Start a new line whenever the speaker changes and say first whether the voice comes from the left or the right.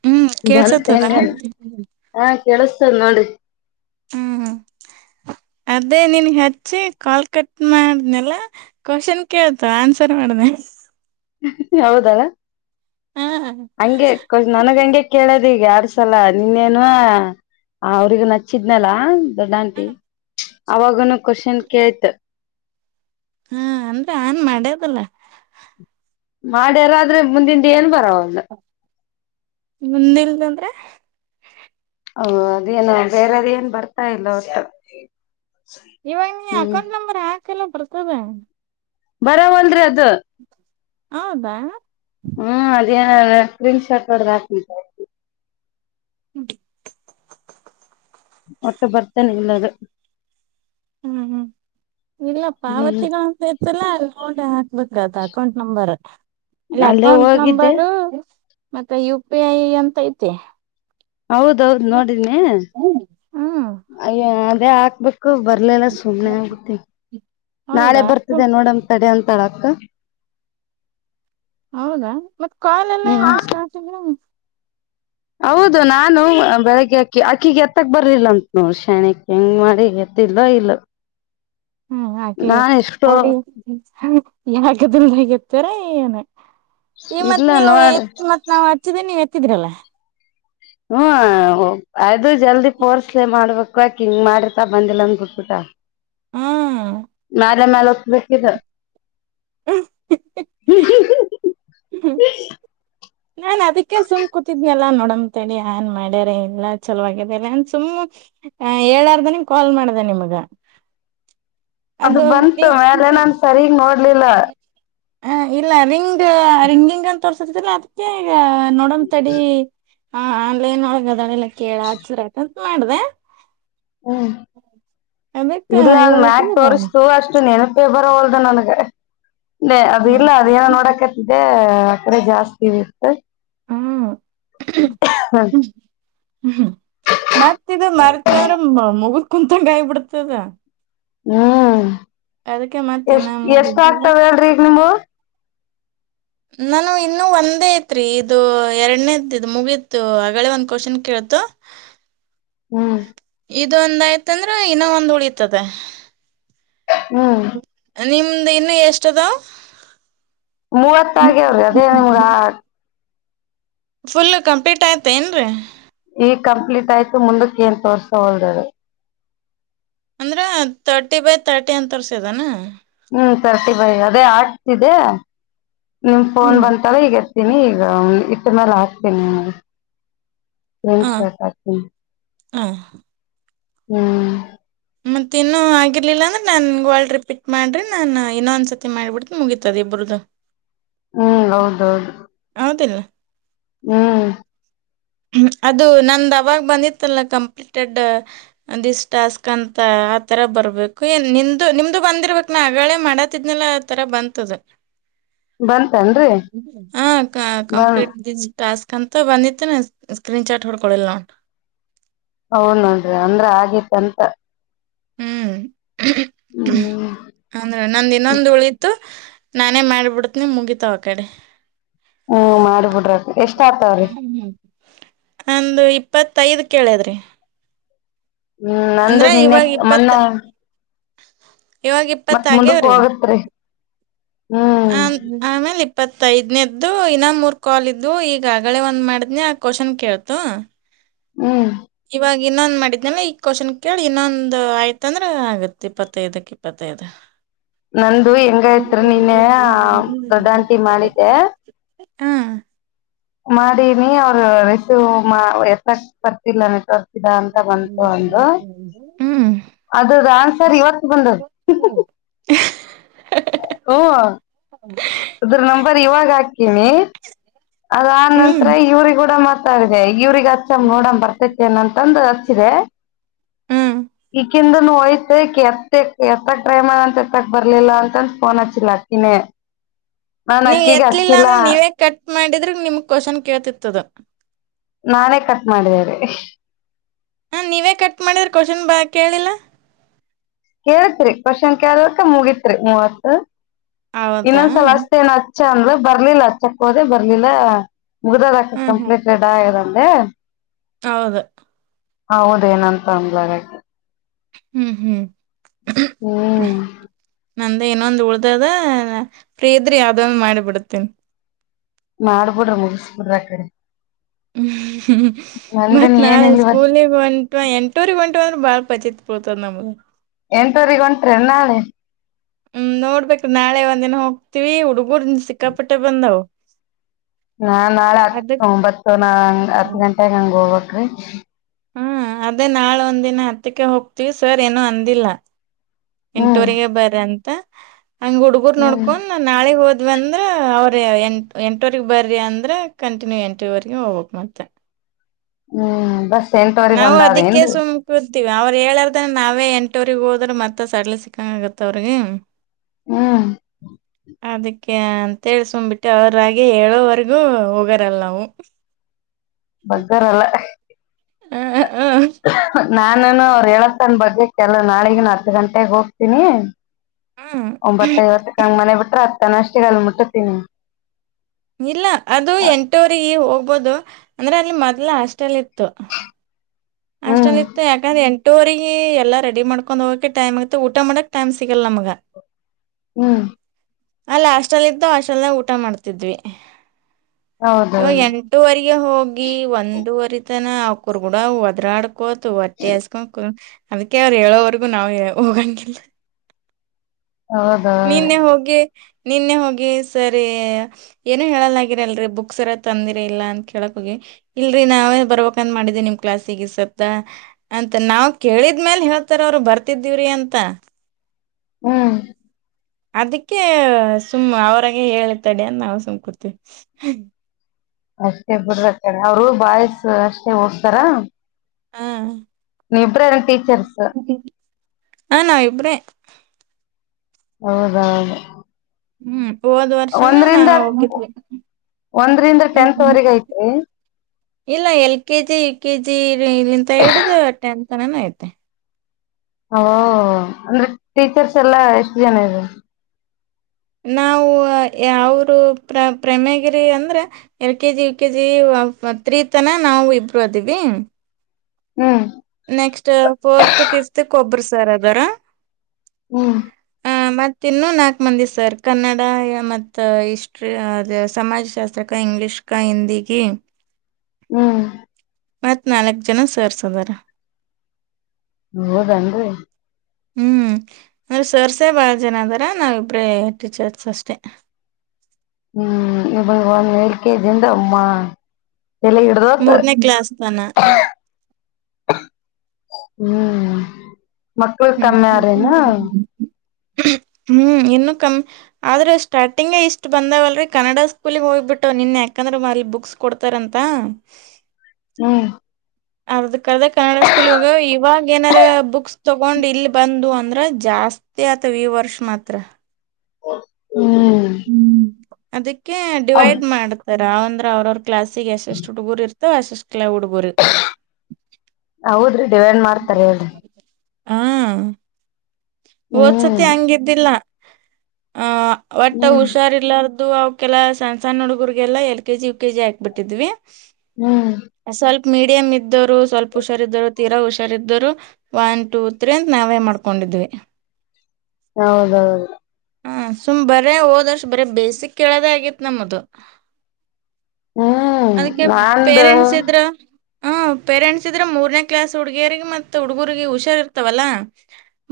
right: ಹ
left: ಬಂತ ಹೆಂಗಣ್ಣ ಹ ಕೆಳಸ್ತರ್ ನೋಡ್ರಿ
right: ಹ್ಮ್ ಅದೇ ನಿನ್ಗ್ ಹಚ್ಚಿ ಕಾಲ್ ಕಟ್ ಮಾಡ್ನೆಲ್ಲ ಕ್ವಶನ್ ಕೇಳ್ತ ಆನ್ಸರ್ ಮಾಡ್ದೆ
left: ಯಾವದಾರ
right: ಹ
left: ಹಂಗೆ ನನಗ ಹಂಗೆ ಕೇಳದ್ ಈಗ ಎರಡ್ ಸಲ ನಿನ್ನೇನು ಅವ್ರಗ್ ನಚ್ಚಿದ್ನಲ ದೊಡ್ ಆಂಟಿ ಅವಾಗನು ಕ್ವೆಶ್ಚನ್ ಕೇಳ್ತ್
right: ಹಾ ಅಂದ್ರೆ ಆನ್ ಮಾಡ್ಯದಲ್ಲ
left: ಮಾಡ್ಯಾರಾದ್ರೆ ಮುಂದಿಂದ ಏನ್ ಬ
right: ಮುಂದಿಲ್ದಂದ್ರೆ
left: ಹಓ ಅದೇನ ಬೇರೆದ ಏನ್ ಬರ್ತಾ ಇಲ್ಲ ಹೊತ್ತು
right: ಇವಾಗ ನೀ ಅಕೌಂಟ್ ನಂಬರ್ ಆ ಹಾಕಲ್ಲ ಬರ್ತವೆ
left: ಬರವಲ್ರೀ ಅದ್ ಅದ
right: ಹೌದಾ
left: ಹ್ಮ್ ಅದನ ರಿಫೆರೆನ್ಸ್ ಶಾಟ್ ಒ ಹಾಕ
right: ಹ್ಮ್ದ್
left: ಒಟ್ಟ ಭರ್ತ್ತನ್ ಇಲ್ಲದು
right: ಹ್ಮ್ ಹ್ಮ್ ಇಲ್ಲ
left: ಹ್ಮ್
right: ಪಾವತಿಗಳ ಸೇರ್ತಲ್ಲ ಅಮೌಂಟ್ ಹಾಕ್ಬೇಕತ್ ಅಕೌಂಟ್ ನಂಬರ್ ಅಲ್ಲಾ
left: ಅಲ್ಲೇ
right: ಅಕೌಂಟ್
left: ಹೋಗಿದ್ದೆ
right: ನಂಬರು ಮತ್ತೆ ಯು ಪಿ ಐ ಅಂತ ಐತೆ
left: ಹೌದೌದ್ ನೋಡಿನಿ
right: ಹ್ಮ್
left: ಅಯ್ಯ ಅದೇ ಹಾಕ್ಬೇಕು ಬರ್ಲಿಲ್ಲ ಸುಮ್ನೆ ಆಗುತ್ತತಿ ನಾಳೆ
right: ಹೌದಾ
left: ಬರ್ತದೆ ನೋಡಮ್ ತಡೆ ಅಂತಳ ಕ
right: ಹೌದಾ ಮತ್ತ್ ಕಾಲೆಲ್ಲ ಸ್ಟಾರ್ಟ್ಲ್ಲ
left: ಹೌದು ನಾನು ಬೆಳಗ್ಗೆ ಅಕ್ಕಿ ಅಕ್ಕಿಗೆ ಬಿತಕ್ ಬರ್ಲಿಲ ಅಂತ್ ನೋಡು ಶ್ಯಣ್ಯಕ್ ಹೆಂಗ್ ಮಾಡಿ ಗೊತ್ತಿಲ್ಲೊ ಇಲ್ಲೋ?
right: ಹ್ಮ್, ಹಾಗೆ ನ [unintelligible] ಯಗದಿಲ್ಲ ಹಗತ್ತರ ಏನು [unintelligible] ಈ ಮತ್
left: ಇಲ್ಲ
right: ನೀವು,
left: ನೋಡ್
right: ಮತ್ ನಾವು ಹಚ್ಚಿದೇ ನೀ ತ್ತೀದರಲ್ಲ [unintelligible]
left: ಹ್ಮ ಆ [unintelligible] ಅದು ಜಲ್ದಿ ಫೋರ್ಸ್ಲೇ ಮಾಡ್ಬೇಕು. ಪ್ಯಾಕಿಂಗ್ ಮಾಡರ್ತಾ ಬಂದಿಲ್ಲ ಅಂದ ಬಿಟ್ಬಿಟ್ಟಾ?
right: ಹಾ
left: ಮ್ಯಾಲೆ ಮೇಲೆ ಒತ್ಬೇಕಿದ್ದ
right: [unintelligible]
left: ಹ್ಮ್ ಹ್ಮ್ ಹ [unintelligible]
right: ನಾನ್ ಅದಕ್ಕೆ ಸುಮ್ ಕೂತಿದ್ನಲ್ಲಾ ನೋಡಮಂತ ಹೇಳಿ ಆನ್ ಮಾಡ್ಯಾರ ಇಲ್ಲ ಚಲೋವಾಗಿದರೆ ಅಂತ್, ಸುಮ್ ಹೇಳ್ಲಾರ್ದೇನೆ ಕಾಲ್ ಮಾಡ್ದೆ ನಿಮಗ.
left: ಅದು ಬಂತು, ಆದ್ರೆ ನಾನ್ ಸರಿಗ್ ನೋಡ್ಲಿಲ್ಲ.
right: ಹ ಇಲ್ಲ, ರಿಂಗ್ ಆ ರಿಂಗಿಂಗ್ ಅಂತ ತೋರಸ್ತಿತಲ್ಲ ಅದು ಹ [unintelligible] [unintelligible] ನೋಡಂ ತಡಿ ಹಾ ಆನ್ಲೈನ್ ಅಗ್ ಅದಾಳಲ್ಲ ಕೇಳಾರ ಆಯತಾ [unintelligible] ಮಾಡ್ದ
left: ಹ್ಮ್. ಇದು ಅಲ್
right: ಇವಾಗ
left: ಮ್ಯಾಗ
right: ಹಚ್ಚಿದಿ ಬಾಳ
left: ತೋರಿಸ್ತು, ಅಷ್ಟು ನೆನಪ ಪೇಪರ್ ಓದನ [unintelligible] [unintelligible] ಲೇ ಅದು ಇಲ್ಲ, ಅದು ಏನೋ ನೋಡಕತ್ತಿದ್ದೆ ಡೆ [unintelligible] ಜಾಸ್ತಿ ಇತ್ತು.
right: ಹ್ಮ್
left: [unintelligible]
right: ಹ್ಮ್. ಮತ್ ಇದು ಮರತ್ಯಾರು ಮಗು ಕುಂತಂಗ್ ಆಗ್ ಬಿಡ್ತದ
left: ಹ್ಮ್
right: ಮತ್ತ ಇನ್ನ
left: ಎಷ್ಟ್, ಎಷ್ಟ್
right: ಮುಗಿದ್ದು
left: ಆಗ್ತವ ಹೇಳ್ರಿ, ಈಗ ನಿಮ್ಮವು?
right: ನಾನು ಇನ್ನು ಒಂದೇ ಐತ್ರಿ. ಇದು ಎರಡನೇದ್ ಇದ್ ಮುಗೀತು, ಆಗಲೇ ಒಂದ್ ಕ್ವಶನ್ ಕೇಳತು
left: ಹ್ಮ್
right: ಇದು ಒಂದು ಆಯ್ತಂದ್ರ ಇನ್ನ ಒಂದ್ ಉಳಿತದ್ದ.
left: [unintelligible] ಹ್ಮ್
right: ನಿಮ್ದ್ ಇನ್ನು ಎಷ್ಟದ?
left: ಮೂವತ್ತಾಗ್ಯ ಅವ್ರಿ ಅದೇ ನಿಮರ ಆ
right: ಫುಲ್ ಕಂಪ್ಲೀಟ್ ಆಯ್ತಾ ಏನ್ರೀ
left: ಈ ಕಂಪ್ಲೀಟ್ ಆಯ್ತು ಮುಂದಕ್ಕೆ ಏನ್ ತೋರ್ಸೋ ಹೊಲ್ದದು
right: ಅಂದ್ರ ತರ್ಟಿ ಬೈ ತರ್ಟಿ ಅಂತ ತರ್ಸಿದಾನ
left: ಹ್ಮ್ ಸರ್ಟಿ ಬೈ ಅದೇ ಆಟ್ಸ್ ಇದೆ ನಿಮ ಫೋನ್
right: ಹ್ಮ್
left: ಬಂತಲ್ಲ ಈಗ ಇರ್ತೀನಿ ಈಗ ಮ ಮೇಲೆ ಹಾಕ್ತೀನಿ ನಗೆ ಟ್ ಶತಾತ
right: ಹಾ [unintelligible]
left: ಹ್ಮ್
right: ಮತ್ತ ಇನ್ನೂ ಆಗಿರ್ಲಿಲ್ಲ ಅಂದ್ರೆ ನನ್ಗೆ ಒಳ ರಿಪೀಟ್ ಮಾಡ್ರಿ ನಾನು ಇನ್ನೊ ಒಂದ್ಸರ್ತಿ ಮಾಡಿಬಿಡ್ ಮುಗತದ ಇಬ್ರದ್ದು
left: ಹ್ಮ್ ಹೌದೌದು ಹ್ಮ್
right: ಅದು ನಂದ ಅವಾಗ ಬಂದಿತ್ತಲ್ಲ ಕಂಪ್ಲೀಟೆಡ್ ದಿಸ್ ಟಾಸ್ಕ್ ಅಂತ ಆತರ ಬರ್ಬೇಕು ಏ ನಿಮ್ದು ನಿಮ್ದು ಬಂದಿರ್ಬೇಕಕ್ ನಾ ಆಗಳೇ ಮಾಡತಿದ್ನಲ್ಲ ಆತರ ಬಂತದ
left: ಬಂತನ್ರಿ
right: ಹಾ
left: ಬನ್
right: ಕಂಪೇಟ್ [unintelligible] ಸ್ಕಂತ ಬಂದಿತೇನೆ ಸ್ಕ್ರೀನ್ ಚಾಟ್ ಹೊೋಡ್ ಕೊಳ್ಳ ನಾ [unintelligible]
left: ಹೌ ನೋಡ್ರಿ ಅಂದ್ರ ಆಗಿತ್ತಂತ
right: ಹ್ಮ್
left: ಹ್ಮ್
right: ಅಂದ್ರೆ ನಂದಿ ಇನ್ನೊಂದು ಉಳಿತ್ತು ನಾನೇ ಮಾಡಿಬಿಡತ್ನಿ ಮುಗಿತಾವ ಆ ಕಡೆ
left: ಹ್ಮ್ ಮಾಡ್ಬಿಡ್ರ ಎಷ್ಟ ಆಗ್ತವ್ರಿ
right: ಒಂದು ಇಪ್ಪತ್ತೈದ ಕೇಳದ್ರಿ
left: ಹ್ಮ್ ನಂದು
right: ಅಂದ್ರ
left: ನಿನ್ನೆ
right: ಇವಾಗ್
left: ಮೊನ್ನೆ
right: ಇವಾಗ ಇಪ್ಪತ್ತ
left: ಮತ್ ಮುಂದಕ್
right: ಆಗ್ಯವ್ರಿ
left: ಹೋಗತ್ರಿ ಹ್ಮ್
right: ಆಮೇಲೆ ಇಪ್ಪತ್ತೈದ್ನೇದ್ದು ಇನ್ನ ಮೂರ್ ಕಾಲ್ ಇದ್ವು ಈಗ ಆಗಳೇ ಒಂದ್ ಮಾಡಿದ್ನ ಆ ಕ್ವಶನ್ ಕೇಳ್ತು
left: ಹ್ಮ್
right: ಇವಾಗ ಇನ್ನೊಂದ್ ಮಾಡಿದ್ನಲ್ಲ ಈ ಕ್ವಶನ್ ಕೇಳಿ ಇನ್ನೊಂದು ಆಯ್ತಂದ್ರೆ ಆಗತ್ ಇಪ್ಪತ್ತೈದಕ್ ಇಪ್ಪತ್ತೈದು
left: ನಂದು ಹೆಂಗಯತ್ರಿ ನೀನ್ನ ದೊಡಾಂತಿ ಮಾಡಿದ್ದೆ
right: ಹ್ಮ್
left: ಮಾಡಿನಿ ಅವ್ರ ರಸವ್ ಮಾ ಎಸಕ್ ಬರ್ತಿಲ್ಲ ನಿ ಅಂತ ಬಂತಂತು ಒಂದು
right: ಹ್ಮ್
left: ಅದ್ರ್ದ ಆನ್ಸರ್ ಇವತ್ತು ಬಂದ
right: ಹ [unintelligible]
left: ಅದ್ರ ನಂಬರ್ ಇವಾಗ ಹಾಕೀನಿ ಅದ
right: ಹ್ಮ್
left: ನಂತರ ಇವ್ರಿ ಕೂಡ ಮತ್ತ [unintelligible] ದೆ ಇವ್ರಿಗೆ [unintelligible] ನೋಡ ಬರ್ತೈತಿ ಅನಂತಂದು ರ [unintelligible]
right: ಹ್ಮ್
left: ಇ [unintelligible] ಅಕಿಂದುನು ಹೋಯ್ತು ಎತ್ ಎತ್ತಕ್ ಡ್ರೈಮರ್ ಅಂತ ಎತ್ತಕ್ ಬರ್ಲಿಲ್ಲ ಅಂತಂದ ಫೋನ್ ಹಚ್ಚಿಲ್ಲ ಅದ್ಕಿನೇ ನಾ
right: ನೀವ್
left: ಅಕಿಗಿ
right: ಎತ್ಲಿಲ್ಲ
left: ಅಚ್ಚಿಲ್ಲ
right: ಅಂದ್ರ ನೀವೇ ಕಟ್ ಮಾಡಿದ್ರ ನಿಮಗ್ ಕ್ವಶನ್ ಕೇಳ್ತಿತ್ತದ
left: ನಾನೇ ಕಟ್ ಮಾಡಿದ್ದೇನೆ ರೀ
right: ಹಾ ನೀವೇ ಕಟ್ ಮಾಡಿದ್ರ ಕ್ವಶನ್ ಬಾಳ ಕೇಳಿಲ್ಲ
left: ಕೇಳ್ತ್ರಿ ಕೋಶನ್ ಕೆಲಕ ಮುಗಿತ್ರಿ ಮೂವತ್
right: ಹೌದಾ
left: ಇನ್ನೊಂದ್ ಸಲ ಅಸ್ತ್ ಏನ ಚಂದ್ರ ಬರ್ಲಿಲ್ಲ ಅಚ್ಚಕೊದೆ ಬರ್ಲಿಲ್ಲ ಮುಗ್ದದಾದ ಅಕ್ಕ
right: ಹ್ಮ್ ಹ್ಮ್
left: ಕಂಪ್ಲೀಟೆಡ್ ಆಗೆದ ಲೇ
right: ಹೌದು
left: ಹೌದೇಏನಂತ ಅಂದ್ಲುಗ್ ಅಕಿ
right: ಹ್ಮ್ ಹ್ಮ್
left: ಹ್ಮ್
right: ನಂದ ಇನ್ನೊಂದು ಉಳ್ದದ ಫ್ರೀ ಇದ್ರಿ ಯಾವುದೊಂದು ಮಾಡಿ ಬಿಡ್ತೀನಿ
left: ಮಾಡ್ಬಿಡ್ರಿ ಮುಗಿಸಿಬಿಡ್ರಿ ಆ ಕಡಿ
right: ಹ್ಮ ಹ್ಮ್ ಮತ್ ನಾಳೆ
left: ಏನಿಲ್ಲ ಇವತ್
right: ಸ್ಕೂಲಗ್ ಹೊಂಟಿವ ಎಂಟೂವರಿಗ ಹೊಂಟವ ಅಂದ್ರೆ ಬಾಳ್ ಪಜಿತ್ ಪುಳ್ತದ್ ನಮ್ದು
left: ಎಂಟು ವರಿಗಿ ಹೊಂಟ್ರಿ ಏನ್ ನಾಳೆ
right: ಹ್ಮ್ ನೋಡ್ಬೇಕು ನಾಳೆ ಒಂದಿನ ಹೋಗ್ತತಿವಿ ಹುಡು ಹೋದ್ನ ಸಿಕ್ಕಾಪಟ್ಟೆ ಬಂದವು
left: ನಾ ನಾಳೆ ಹತ್ತು
right: ಅದಕ್
left: ಒಂಬತ್ತು ನಾ ಹತ್ತು ಗಂಟೆಗ ಹಂಗ ಹೋಗ್ಬೇಕ್ ಕಚ್
right: ಹ್ಮ್ ಅದೇ ನಾಳೆ ಒಂದಿನ ಹತ್ತಕ್ಕೆ ಹೋಗ್ತಿವಿ ಸರ್ ಏನ ಅಂದಿಲ್ಲ
left: ಹ್ಮ್
right: ಎಂಟೊರಿಗೆ ಬರ್ರಿ ಅಂತ ಹಂಗ್ ಹುಡಗುರ್
left: ಹ್ಮ್
right: ನೋಡ್ಕೊಂಡ ನಾಳೆ ಹೋದ್ ಅಂದ್ರ ಅವ್ರ ಎಂ ಎಂಟವರೆಗ ಬರ್ರಿ ಅಂದ್ರ ಕಂಟಿನ್ಯೂ ಎಂಟುವರೀಗ ಹೋಗ್ಬೇಕ ಮತ್ತ
left: ಹ್ಮ್ ಬಸ್ ಎಂಟವರೆಗ್
right: ನಾವು
left: ಒಂದ್
right: ಅದಕ್ಕೆ
left: ಅದೇನ್ರಿ
right: ಸುಮ ಕುಂತೀವಿ ಅವ್ರ ಹೇಳಾರ್ದನ್ ನಾವೇ ಏನ್ ಎಂಟುವರಿಗ್ ಹೋದ್ರೆ ಮತ್ತ ಸಡ್ಲಾ ಸಿಕ್ಕಂಗ ಆಗತ್ತ ಅವ್ರಿಗೆ
left: ಹ್ಮ್
right: ಏ ಅಂತೀವಿ ಸುಮ್ ಬಿಟ್ಟಿವಿ ಅವ್ರಾಗೆ ಹೇಳೋವರೆಗೂ ಹೋಗರಲ್ ನಾವು
left: ಬಗ್ಗೋರಲ್ಲ
right: ಹ ಹ
left: ನಾನುನು ಅವರು ಹೇಳತಾನ್ ಬಗ್ಗಕಿ ಅಲ್ಲ ನಾಳಿಗಿ ಹತ್ತು ಗಂಟೆಗಿ ಹೋಗ್ತೀನಿ
right: ಹ್ಮ್.
left: ಒಂಬತ್ತೈವತ್ತಕ್ಕ ಹಂಗ ಮನೆ ಬಿಟ್ರ ತಾನ ಅಷ್ಟಿಗೆ ಅಲ್ ಮುಟ್ಟುತ್ತೀನಿ
right: ಇಲ್ಲ ಅದು ಎಂಟವರಿಗೆ ಹೋಗ ಹೋಗಬೋದು ಅಂದ್ರೆ ಅಲ್ಲಿ ಮೊದ್ಲ ಅಷ್ಟಲ್ಲಿ ಇತ್ತು
left: ಹ್ಮ್
right: ಅಷ್ಟಟಲ್ಲಿತು ಎಧಿನ [unintelligible] ಟೋರಿಗೆ ಎಲ್ಲಾ ರೆಡಿ ಮಾಡ್ಕೊಂಡ್ ಹೋಗಕಕ್ಕೆ ಟೈಮ್ ಆಗತ್ತೆ ಊಟ ಮಾಡಕ್ ಟೈಮ್ ಸಿಗಲ್ಲ ನಮ್ಗ
left: ಹ್ಮ್
right: ಅಲ್ಲ ಅಸ್ಟಲ್ ಇದ್ದು ಆಸ್ಲ್ ಊಟ ಮಾಡ್ತಿದ್ವಿ ಇವ
left: ಹೌದೌದು
right: ಎಂಟವರೆಗೆ ಹೋಗಿ ಒಂದೂವರಿ ತನ [unintelligible] ಗುಣ ದೃಾಡ [unintelligible] ಕತ್ತುು ಒೆ [unintelligible] ಅಜಕ ಅದಕ್ಕೆ ಅವ್ರು ಹೇಳೋವರೆಗೂ ನಾವವು ಹೋಗಂಗಿಲ್ಲ
left: ಹೌದೌದ್ರಿ
right: ನಿನ್ನೆ ಹೋಗಿ ನಿನ್ನೆ ಹೋಗಿ ಸರಿ ಏನು ಹೇಳಲ್ಗರ ಅಲ್ರರಿ ಬುಕ್ಸ್ ಎಾರ ತಂದಿರ ಇಲ್ಲ ಅಂತ ಕೇಳಕ್ ಹೋಗಿ ಇಲ್ರಿ ನಾವೇ ಬರ್ಬಕ್ಂದ ಮಾಡಿದ ನಿಮ್ ಕ್ಲಾಸಿಗೆ ಸವತ ಅಂತ ನಾವವು ಕೇಳಿದ್ಮೇಲ್ ಹೇಳ್ತಾರ ಅವರು ಬರ್ತಿದೀವ್ರಿ ಅಂತ
left: ಹ್ಮ್
right: ಅದಕ್ಕೆ ಸುಮ್ಮ ಅವ್ರಾಗ ಹೇಳತಡ ಅಂತ ನಾವು ಸುಮ್ಕೂತೇವಿ
left: ಅಷ್ಟೇ ಬಿಡದ ಕಡೆ ಅವರು ಬಾಯ್ಸ್ ಅಷ್ಟೇ ಓಡ್ತಾರ
right: ಹಾ [unintelligible]
left: ನೀ ಇಬರ ನ್ ಟೀಚರ್ಸ್
right: ಹಾ ನಾ ಇಬ್ರೇ
left: ಹೌದ ಹೌದು
right: ಹ್ಮ್ ಹೋದ್ ವರ್ಷನ
left: ಒಂದ್ರಂದ
right: ನಾವ್ ಹೋಗಿದ್ವಿ
left: ಒಂದ್ರಂದ
right: ಹ್ಮ್
left: ಟೆಂತ್ವರೆಗ ಐತ್ರಿ
right: ಇಲ್ಲ L K G U K G ಇಲ್ಲಿಂತ ಹೇಳುದುದು ಟತ್ ತನಾನ ಐತೆ
left: ಅಂದ್ರೆ ಟೀಚರ್ಸ್ ಎಲ್ಲಾ ಎಷ್ಟು ಜನ ಇದೆ
right: ನಾವು ಅವರು ಪ್ರ ಪ್ರಮಗಿರಿ ಅಂದ್ರೆ L K G U K G three ತನ ನಾವು ಇಬ್ಬರು ಅದವಿ
left: ಹ್ಮ್
right: ನೆಕ್ಸ್ಟ್ ಫೋರ್ತ್ ಫಿಫತ್ ಕೊಬ್ಬ್ರ ಸರ್ ಅದಾರ
left: ಹ್ಮ್
right: ಆ ಮತ್ತ ಇನ್ನೂ ನಾಲ್ಕು ಮಂದಿ ಸರ್ ಕನ್ನಡ ಮತ್ತ ಇಷ್ಟ್ಟ್ರಿ ಅದು ಸಮಾಜಶಾಸ್ತ್ರಕ್ಕೆ ಇಂಗ್ಲೀಷ್ಗೆ ಹಿಂದಿಗ
left: ಹ್ಮ್
right: ಮತ್ ನಾಲ್ಕ್ ಜನ ಸೇರ್ಸದಾರ
left: ಹೌದನ್ರಿ
right: ಹ್ಮ್ ಅಂದ್ರೆ ಸರ್ಸೇ ಬಹಳ ಜನ ಅದಾರ ನಾವಿಬ್ರೇ ಟೀಚರ್ಸ್ ಅಷ್ಟೆ
left: ಹ್ಮ್ ಇವ ಒಂದ ಎಏಳ ಕೆೇ ಜಿಂತ ಅಮ್ಮ ಎಲ್ಲ ಇಡದಸ
right: ಮೂರನೇ ಕ್ಲಾಸ್ ತನ
left: ಹ್ಮ್ ಮಕ್ಕಳ
right: ಹ್ಮ್
left: ಕಮ್ಮಿ ಅರೆನಾ
right: ಹ್ಮ್ ಇನ್ನು ಕಮ್ಮಿ ಆದ್ರೆ ಸ್ಟಾರ್ಟಿಂಗ್ ಇಷ್ಟ್ ಬಂದಾವಲ್ರಿ ಕನ್ನಡ ಸ್ಕೂಲ್ಗೆ ಹೋಗ್ಬಿಟ್ಟವ ನಿನ್ ಯಾಕಂದ್ರ ಮಲ್ಲಿ ಬುಕ್ಸ್ ಕೊಡ್ತಾರಂತ
left: ಹ್ಮ್
right: ಅದ ಕದ ಕನ್ನಡ ಸ್ಕೂಲ್ ಹೋಗ್ಯ ಇವಾಗ ಏನಾರ ಬುಕ್ಸ್ ತಗೊಂಡ್ ಇಲ್ಲಿ ಬಂದು ಅಂದ್ರ ಜಾಸ್ತಿ ಆತವ ಈ ವರ್ಷ ಮಾತ್ರ
left: ಹ [unintelligible] ಹ್ಮ್
right: ಅದ [unintelligible] ಡಿವೈಡ್ ಮಾಡ್ತಾರೆ ರಾವ್ಂದ್ರ ಅವ್ರ ಕ್ಲಾಸಿಗೆ ಎಷ್ಟುಡುಗರು ಇತ ವಸಿಸಕಲ್ಲ ಡುಬೋರು
left: ಹೌದ್ರೀ ಡಿ ಏನ್ ಮಾಡ್ತಾರೆ ಹೇಳಿ
right: ಹಾ ಓದ್ಸತಿ
left: ಹ್ಮ್
right: ಹಂಗಿದ್ದಿಲ್ಲ ಆ [unintelligible] ಒಟ್ಟ
left: ಹ್ಮ್
right: ಹುಷಾರ್ಲ್ಲಾರ್ದು [unintelligible] ದು ಅವ ಕೆಲ ಸಣ ಸಣ್ಣ ಹುಡುಗರ್ರಿಗೆಲ್ಲ L K G U K G ಹಾಕ್ ಬಿಟ್ಟಿದ್ವಿ
left: ಹ್ಮ್
right: ಮೀಡಿಯ ಮ ಇದ್ದೋರು ಸ್ವಲ್ಪ ಹುಷಾರ ಇದರು ತೀರಾ ಹುಷಾರಿದ್ದರು ಒನ್ ಟೂ ತ್ರೀ ಅಂತ ನಾವೇ ಮಾಡ್ಕೊಂಡಿದ್ವಿ
left: ಹೌದೌದು
right: ಹ ಸುಮ್ ಬರೇ ಹೋದ ವರ್ಷ ಬರೀ ಬೇಸಿಕ್ ಕೇಳದೇ ಆಗೇತ್ ನಮ್ಮದು
left: ಹ್ಮ್
right: ಅದಕ್ಕೆ
left: ನಂದು
right: ಪೇರೆಂಟ್ಸ್ ಇದ್ರ ಹ ಪೇರೆಂಟ್ಸ್ ಇದ್ರೆ ಮೂರನೇ ಕ್ಲಾಸ್ ಹುಡ್ಗಿಯರಿಗೆ ಮತ್ತೆ ಹುಡ್ಗರಿಗೆ ಹುಷಾರ ಇರ್ತವಲ್ಲ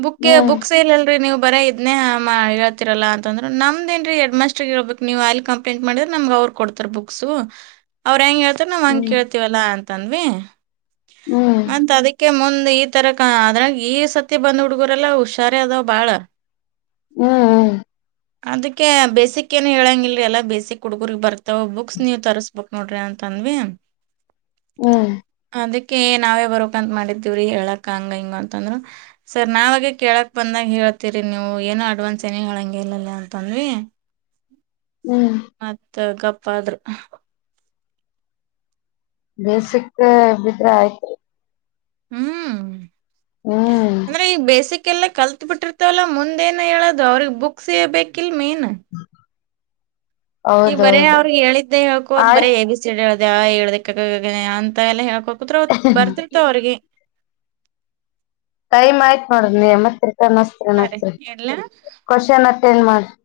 right: ಬುಕ್
left: ಹ್ಮ್
right: ಬುಕ್ಸ್ ಇಲ್ಲಲ್ರರಿ ನೀವು ಬರ ಇದನ್ನೇ ಮಾ ಹೇಳ್ತಿರಲ್ಲ ಅಂತಂದ್ರೆ ನಮ್ದೇನ್ ರಿ ಹೆಡ್ ಮಾಸ್ಟರ್ ಹೇಳ್ಬೇಕು ನೀವು ಅಲ್ಲಿ ಕಂಪ್ಲೇಂಟ್ ಮಾಡಿದ್ರೆ ನಮ್ಗೆ ಅವ್ರು ಕೊಡ್ತಾರ ಬುಕ್ಸ್ ಅವ್ರ ಹೆಂಗ ಇದ್ರ ನಾವ್ ಹಂಗಗೆ
left: ಹ್ಮ್
right: ಕೇಳ್ತೀವಲ್ಲ ಅ ತನ್ವೇ
left: ಹ್ಮ್
right: ಮತ್ತ ಅದಕ್ಕೆ ಮುಂದ ಈ ತರ ಕಾ ಅದರಾಗ ಇಸಾತಿ ಬಂದ್ ಹುಡುಗ ಅವ್ರಲ್ಲ ಹುಷಾರ ಅದಾವ ಬಾಳ
left: ಹ್ಮ್ ಹ್ಮ್
right: ಅದಕ್ಕೆ ಬೇಸಿಕ್ ಏನು ಹೇಳಂಗಲ್ರಿ ಅಲ್ಲ ಬೇಸಿಕ್ ಹುಡ್ಗರ್ರಿಗೆ ಬರ್ತಾವ ಬುಕ್ಸ್ ನೀವು ತರಿಸಸ್ಬೇಕಕ್ ನೋಡ್ರಿ ಅಂತಂದ್ವಿ
left: ಹ್ಮ್
right: ಅದಕ್ಕೆ ನಾವೇ ಬರಕ್ ಅಂತ ಮಾಡಿದ್ದೀವ್ರಿ ಹೇಳಕ್ ಹಂಗ ಹಿಂಗ ಅಂತಂದ್ರು ಸರ್ ನಾವ ಹಾಗೆ ಕೇಳಕ್ ಬಂದಾಗ ಹೇಳ್ತೀರಿ ನೀವು ಏನೋ ಅಡ್ವಾನ್ಸ್ ಏನ ಹೇಳಂಗಗೆ ಇಲ್ಲಲ್ಲಿ ಅಂತಂದ್ವಿ
left: ಹ್ಮ್
right: ಗಪ್ಪ ಅ [unintelligible] ಆದ್ರ
left: ಬೇಸಿಕ್ ಬಿದ್ರ ಆಯ್ತ್ರಿ
right: ಹ್ಮ್
left: ಹ್ಮ್
right: ಅಂದ್ರೆ ಈಗ ಬೇಸಿಕ್ ಎಲ್ಲ ಕಲ್ತ್ ಬಿಟ್ಟಿರ್ತವಲ್ಲ ಮುಂದೇಏನು ಹೇಳೋದು ಅವ್ರಿಗೆ ಬುಕ್ಸ್ ಇ ಬೇಕಿಲ್ ಮೇನ್
left: ಹ್ಮ
right: ಈಗ ಬರೇ ಅವ್ರಿಗೆಗೆ ಹೇಳಿದಿದ್ದೆ ಹೇಳ್ಕೋದ ಬರೇ
left: ಆಯ್ತ್
right: ಎ ಬಿ ಸಿ ಹೇಳ [unintelligible] ಕತ್ರ ಹೊ ಬರ್ತಿರ್ತ ಅವ್ರಿಗೆ
left: ಟೈಮ್ ಆಯ್ತು ನೋಡನಿ ಮತ್ತೆ
right: ಹಾಂ ರೀ ಇಡ್ಲಾ
left: ಕ್ವನ್ ಅಟೆಂಡ್ ಮಾಡ ಹಾ [unintelligible]